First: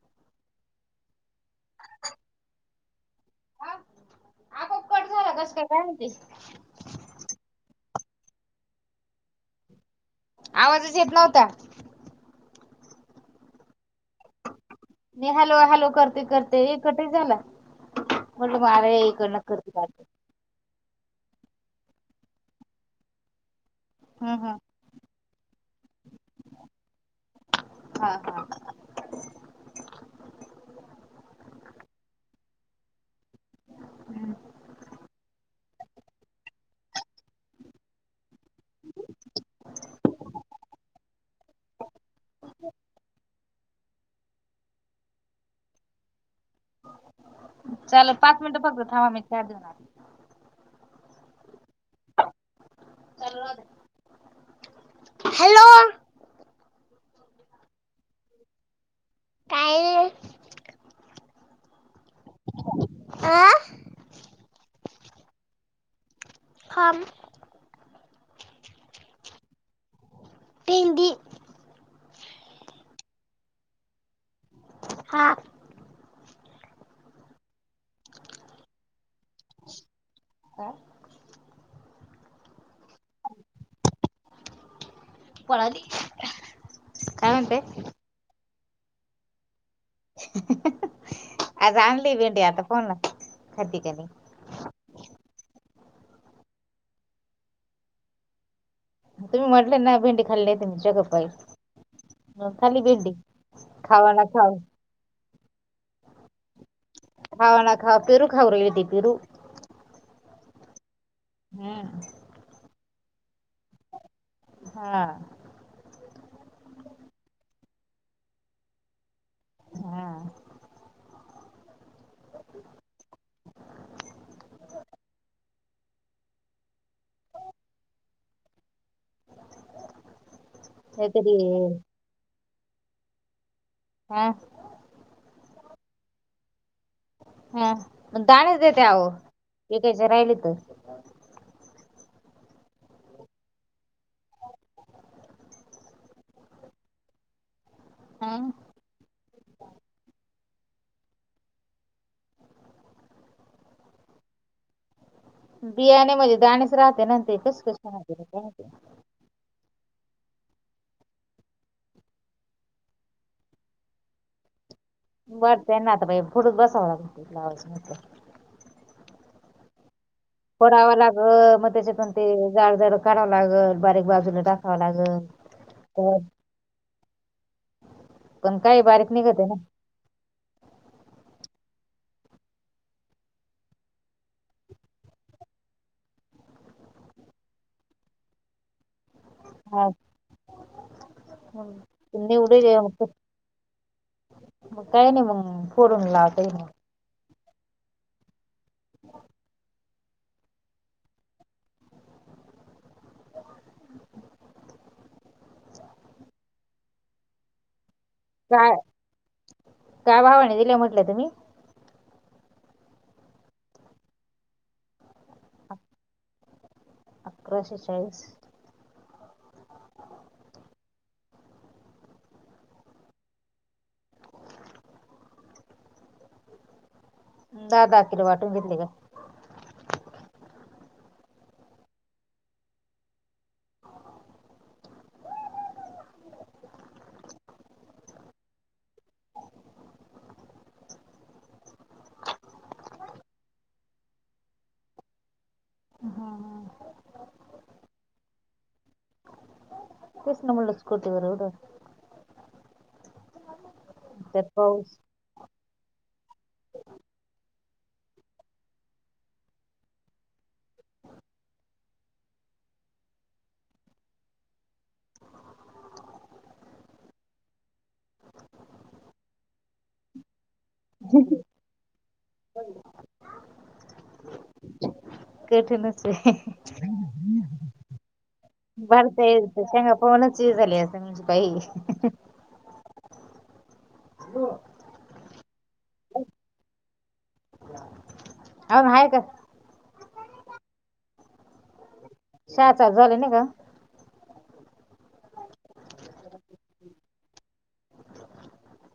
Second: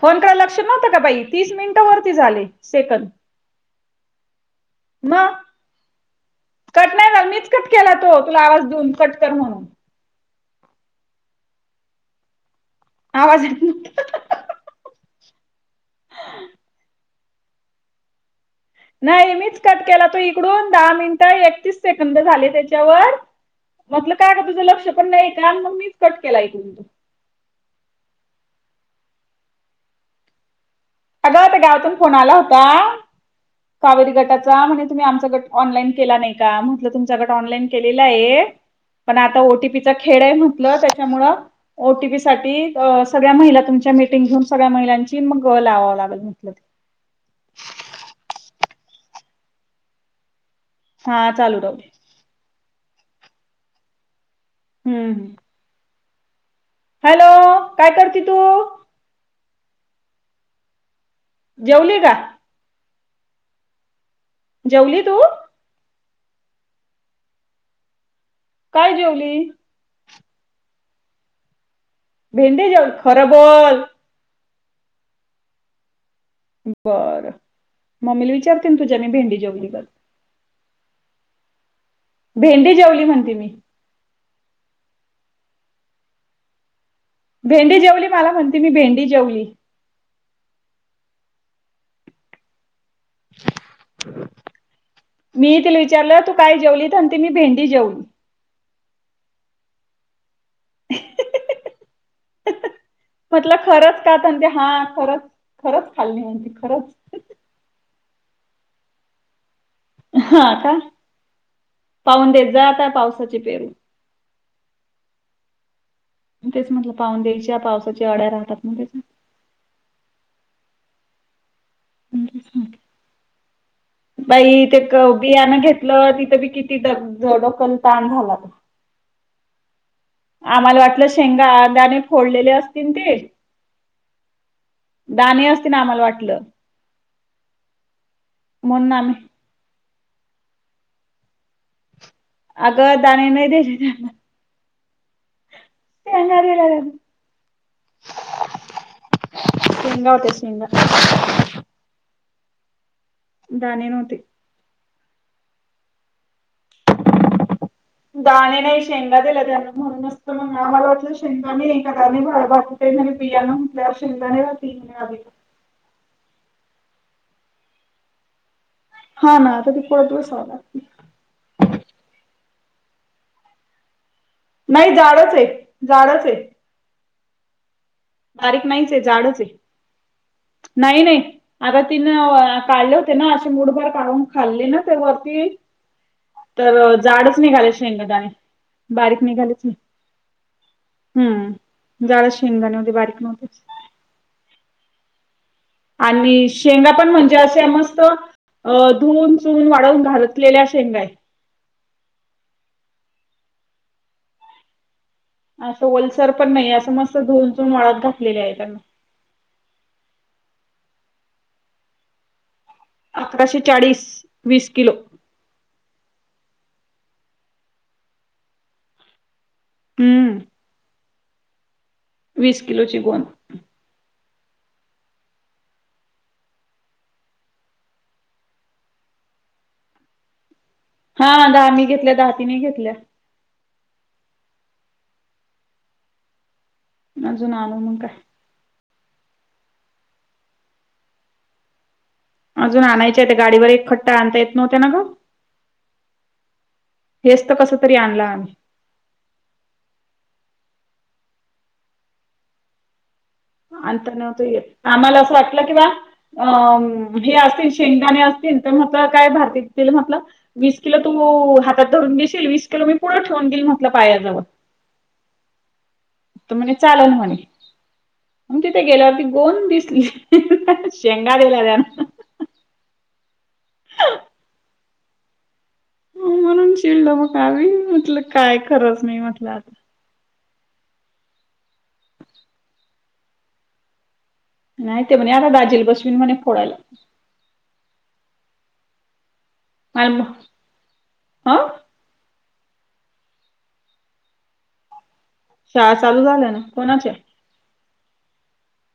Phone केला? लक्ष नव्हतं का बाई तीस मिनिट वरती झाले सेकंद मला मग कस काय होती कट नाही झाला मीच कट केला तो तुला आवाज देऊन कट कर म्हणून आवाजच येत नव्हता. आवाज येत [unintelligible] मी हॅलो हॅलो करते करते कटाई झाला म्हटलं मग अरे नाही इकडनं मीच करते कट काढते केला तो इकडून दहा मिनिटं एकतीस सेकंद झाले त्याच्यावर म्हटलं हम्म काय का तुझ हम्म लक्ष पण नाही का आणि मग मीच कट केला ऐकून तो. हा हा अगं त्या गावातून फोन आला होता कावेरी गटाचा म्हणजे तुम्ही आमचा गट ऑनलाईन केला नाही का म्हटलं तुमच्याकडे ऑनलाईन केलेलं आहे. पण आता ओ टी पी चा खेड म्हटलं त्यामुळे ओ टी पी साठी सगळ्या महिला तुमच्या मीटिंग घेऊन सगळ्या महिलांची मग लावावी लागल म्हटलं चाल पाच मिनटं फक्त थांब मी चहा घेऊन आली हा चालू राहू दे चालू राहू हम्म द्या हॅलो हॅलो काय करते तू? काय नाही जेवली का आं जेवली तू? हम काय जेवली? भेंडी भेंडी जेवली खरा बोल. हा बरं मम्मीला विचारते तुझ्याने भेंडी जेवली का काय भेंडी जेवली म्हणते मी. पणाली भेंडी जेवली मला म्हणती मी भेंडी जेवली आज आणली भेंडी आता फोनला खदीिकणे मी तिला विचारलं तू काय जेवली आणि त मी भेंडी जेवली तुम्ही म्हटले ना भेंडी खाल्ली नाही त म जगपाई म्हटलं खरंच खावा का ना त्यां ते खाव हा खरंच खरंच खाल्ली म्हती खरंच खावा ना खावा पेरू खा यती पिरू हा का पाहून देत जा आता पावसाची पेरू हा तेच म्हटलं पाहून द्यायच्या पावसाच्या अड्या राहतात ना त्याच्या हा [unintelligible] बाई ते बियाण घेतलं तिथं बी किती डोकल ताण झाला. आम्हाला वाटलं काहीतरी शेंगा अगाने फोडलेले असतील ते हा दाणे असतील आम्हाला वाटलं. हा मग दानेच देतह म्हणून आव्ह आम्ही विकायचे राहिलीत. अगं दणी नाही दश त्यांना [unintelligible] हा स ते शेंगा होते शेंगा. दाणे नव्हते. बियाणे मंजे दाणेच राहते ना ते दाणे राहते नाही शेंगा दिला त्यानि म्हणून मग आम्हाला वाटलं शेंगदाणे आहे की काय बाकी बियां म्हटल्यावर शेंगदाणे म्हणे आधी. बरत आहे ना आता पुढच बसावं लाग ब्लाज. हा ना त पोडावं लागल मग त्याच्यातून ते जाड जाड काढावं लागल बारीक बारी नाही जाडच आहे जाडचये. पण बारीक काही नाहीच आहे, निघत जाडच ना आहे नाही नाही आता तिन काढले होते ना अशी मुठभर काहून खाल्ले ना ते वरती तर जाडच नाहीघालाय शेंगदाने बारीक निघाले च नाही हा हम्म जाडच शेंगदाणे. बारीक नव्हते. म काय नाही म आणि शेंगा पण म्हणत मस्त धुन चून वाढवून घललेल्या शेंगायत. [unintelligible] असं ओलसर पण नाही असं मस्त धुन चुन वळत घात काय काय भावाने दिल्या म्हटलं तुम्ही? अकराशे चाळीस वीस किलो. ह अकराशे चाळीस. हम्म वीस किलोची गोंद दहा दहा किलो वाटून घेतली का? हा दहा मी घेतल्या दहा तीने घेतल्या. अजून आणू मग काय. अजून आणायच्या ते गाडीवर एक खट्टा आणता येत नव्हत्या ना ग. हेच तर कस तरी आणला आम्ही. तेस ना मुलं स्कूट बरड त्यात पाऊस आम्हाला असं वाटलं की बा अ हे असतील शेंगदाणे असतील, तर म्हट काय भारती वीकतील म्हटलं, वीस किलो तू हो हातात धरून घशील वीस किलो मी पुढे ठेवून देईल म्हटलं पायाजवळ.. चालेल म्हणे... मग तिथे गेल्यावरती गोन दिसली शेंगारीला... कठीणचे, म्हणून चिडलो मग आम्ही म्हटलं काय खरंच नाही भारताई म्हटलं आता. शेंगा पाहूनचये झाली असण म्हणजे बाई नाही ते म्हणे आता दाजीला बशवीन म्हणे फोडायला. अन हय का? अ. सहा तास झाले ना ग? शाळा चालू झाल्या ना, कोणाच्या?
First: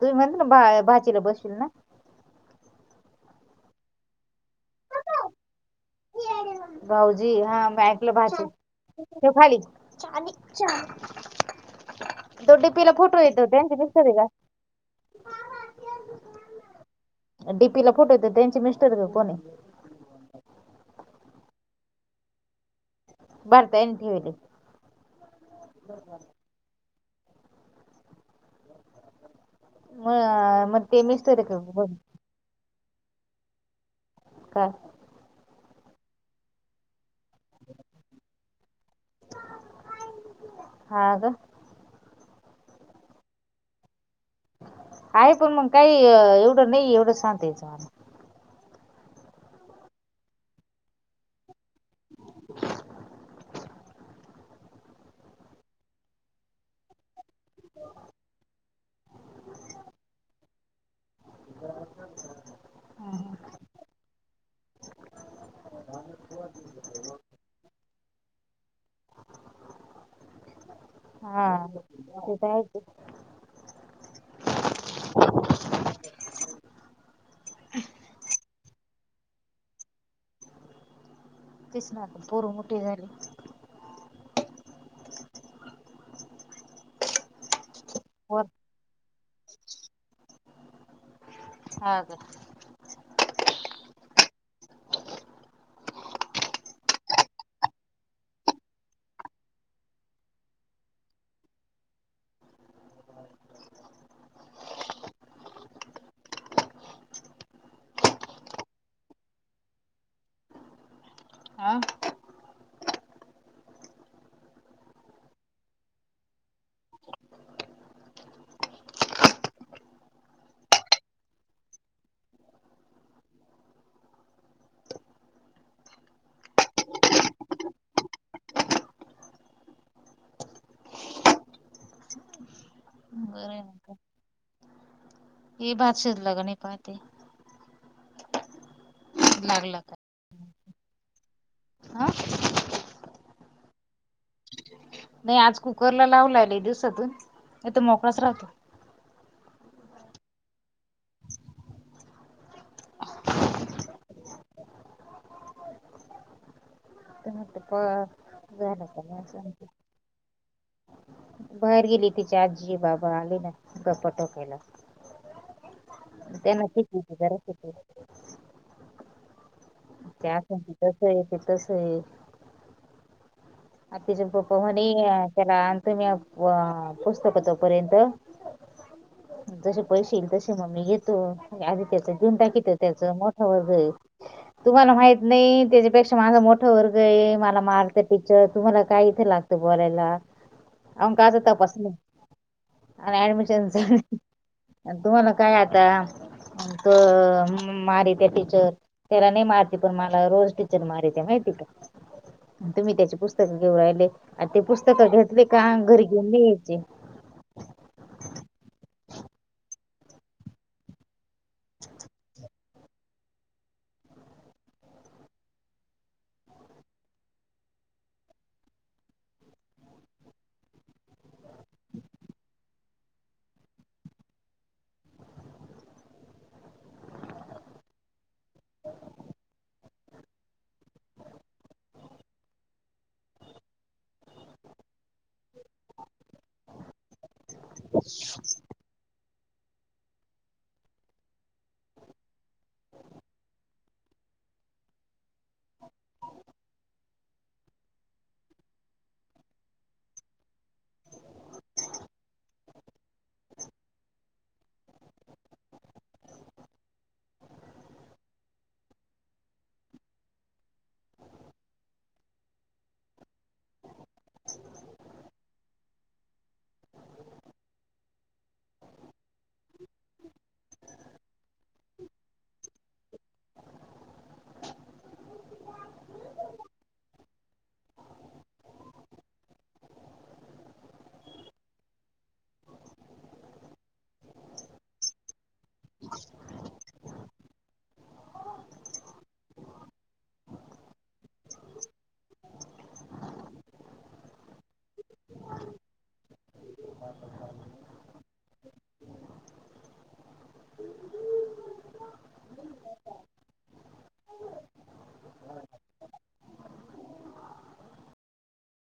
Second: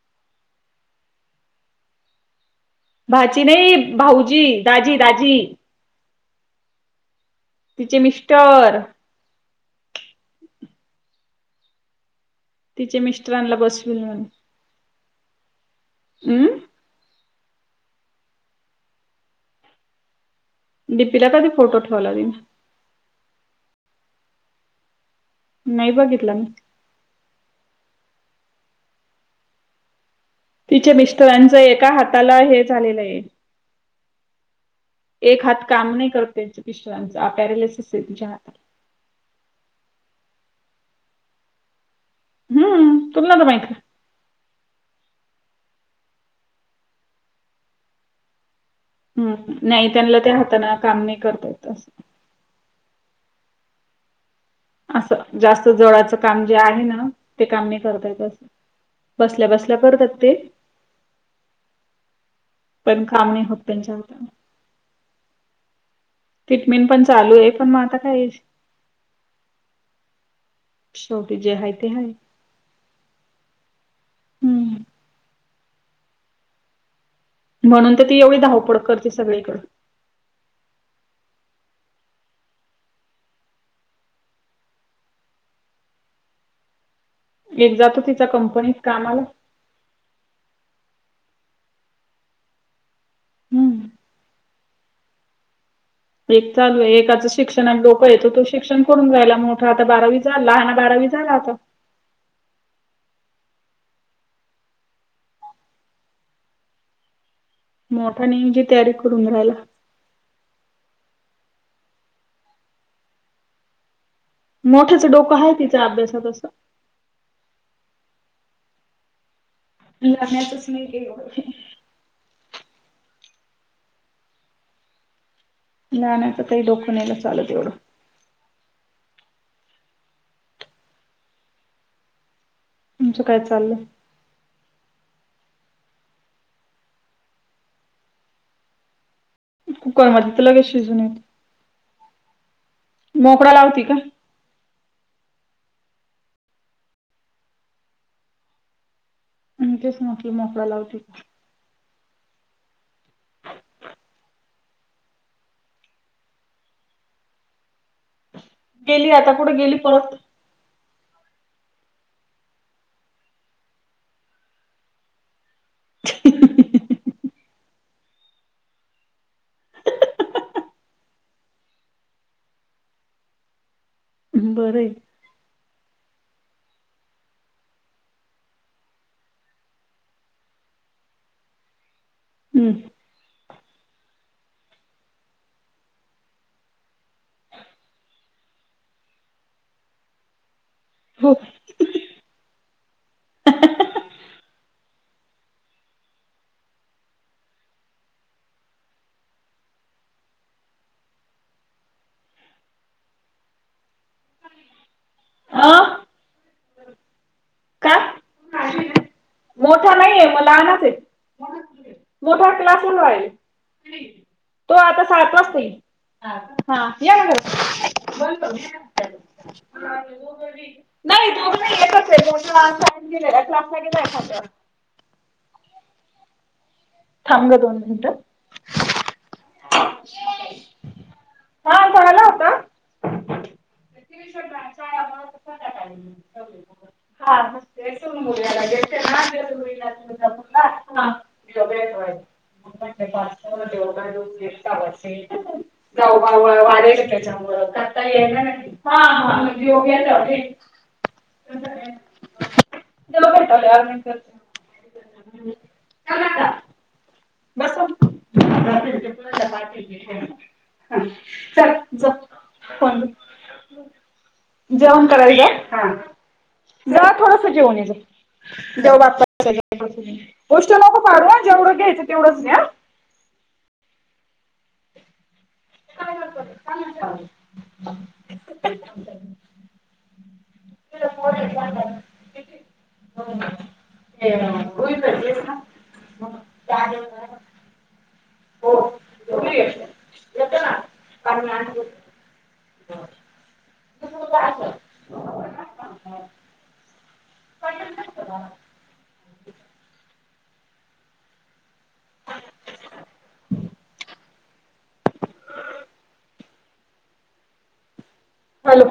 तुम्ही म्हणता ना भा भाचीला बशवील ना? भाची नाही, भाऊजी दाजी दाजी. भाऊजी हा मी तिचे ऐकलं भाची, मिस्टर ठेव खाली. तो डीपिला फोटूये तो त्यांचे मिस्टरे का? अम्म. डीपी ला फोटो येत त्यांचे मिस्टर का कोणी? डीपिला काधी फोटो ठवाला तेनी? भारताईनी ठेवले. नाही बघितलं मी. [unintelligible] मग तिच्या ते मिस्टर आहे मिस्टरांचं का एका कोण? हाताला हे झालेलं ये. काय एक हात काम नाही करत, त्यांच मिस्टरांचा. पा पॅरालिसिस तिच्या हाताला. हा का? हम्म तुलाला नव्हत माहित का? आहे पण मग काही एवढं नाही, एवढं सांगता यायचं मला. हम्म नाही त्यांना त्या हाताने काम नाही करता येत असं. [unintelligible] असं जास्त जवळचं काम जे आहे ना ते काम नाही करता येत असं... बसल्या बसल्या करतात ते.... पण काम नाही होत त्यांच्या हातून. ट्रीटमेंट पण चालूये, पण मग आता काय शेवटी जे हा हाय ते हाय. तर आहे हम्म. म्हणून तर ती एवढी धावपळ करते सगळीकड. तेच ना पोर मोठी झाली. एक जातो तिचा वर कंपनीत कामाला. ह का? हम्म. एक चालूये, एकाचं शिक्षणात डोकंय, तो शिक्षण करून रायला, मोठा आता बारावी झाला, लहाना बारावी झाला होता. मोठा नेमीची तयारी करून राहायला. हा मोठ्याच डोकं हाये, तिच्या अभ्यासत अस. [unintelligible] नाही नाही आता काही डोकं नाहीना चालत येवढं. तुमचं काय बर चाललंय. ये भात शिजला का नाही पाहते. लागला का? [unintelligible] लगेच शिजुन येतं. हा मोकळा लावती का? नाही आज कुकरला लावला य लय दिवसातून नही तर मोकळाच राहतो. तेच म्हंटलं [unintelligible] तर म्हटलं प झालं का गेली नाही आता असं कुठ गेली म्हटलं पळत. बाहेर गेली तिची आजी बाबा आले ना गप्पा ठोकायला. [unintelligible] [unintelligible] हे आताच कसयं कि तसयं - - [unintelligible] बरं आहे तुमही पुस्तक तोपर्यंत तुमच्याशी पैसे एकदाशी मग मी घेतो आधि त्याचं देऊन हम्म याकितो त्याच मग - - वग तुम्हाला माहित नाही त्याच्यापेक्षा माझा मोठा वर्गय मला मारत [unintelligible] काहीच लागतं बोलायला, अमका हो असं तपासत - - आणि ऍडमिशनच तुम्हाला काय आता तो मारिते टिचर तेला नाहि मारिते पण मला रोज टिचर मारिते माहिती - - [unintelligible] तुम्ही त्याचे पुस्तकं घेऊन राहिले आणि ते पुस्तक घेतले का अं घरी काय [unintelligible] मोठा नाहीये म लहानच आहे. मोठा क्लासून जाऊन राहिला. तो आता सात वाजता येईल. [unintelligible] हा. हा. याना घरी [unintelligible] नाही. दोन नाही एकच हाय. [unintelligible] क्लासला गेलायं फाट्यावर थांब ग दोन मिनिटं. हा कोण आल होत? [unintelligible] [unintelligible] [unintelligible] [unintelligible] येणार. हा. हा. जेऊन घ्याय लावलयं. [unintelligible] दोन मिनटं. दोन मिनटं. [unintelligible] [unintelligible] [unintelligible] जेवण करायचं? हा. ग थोडस जेऊन ये जा. [unintelligible] देव बाप्पा [unintelligible] जेवढं घ्यायचं तेवढचं घे हं. [unintelligible] [unintelligible] [unintelligible] [unintelligible] [unintelligible] ओ कुठे गेले? [unintelligible] [unintelligible] [inaudible] [unintelligible] [unintelligible] हॅलो.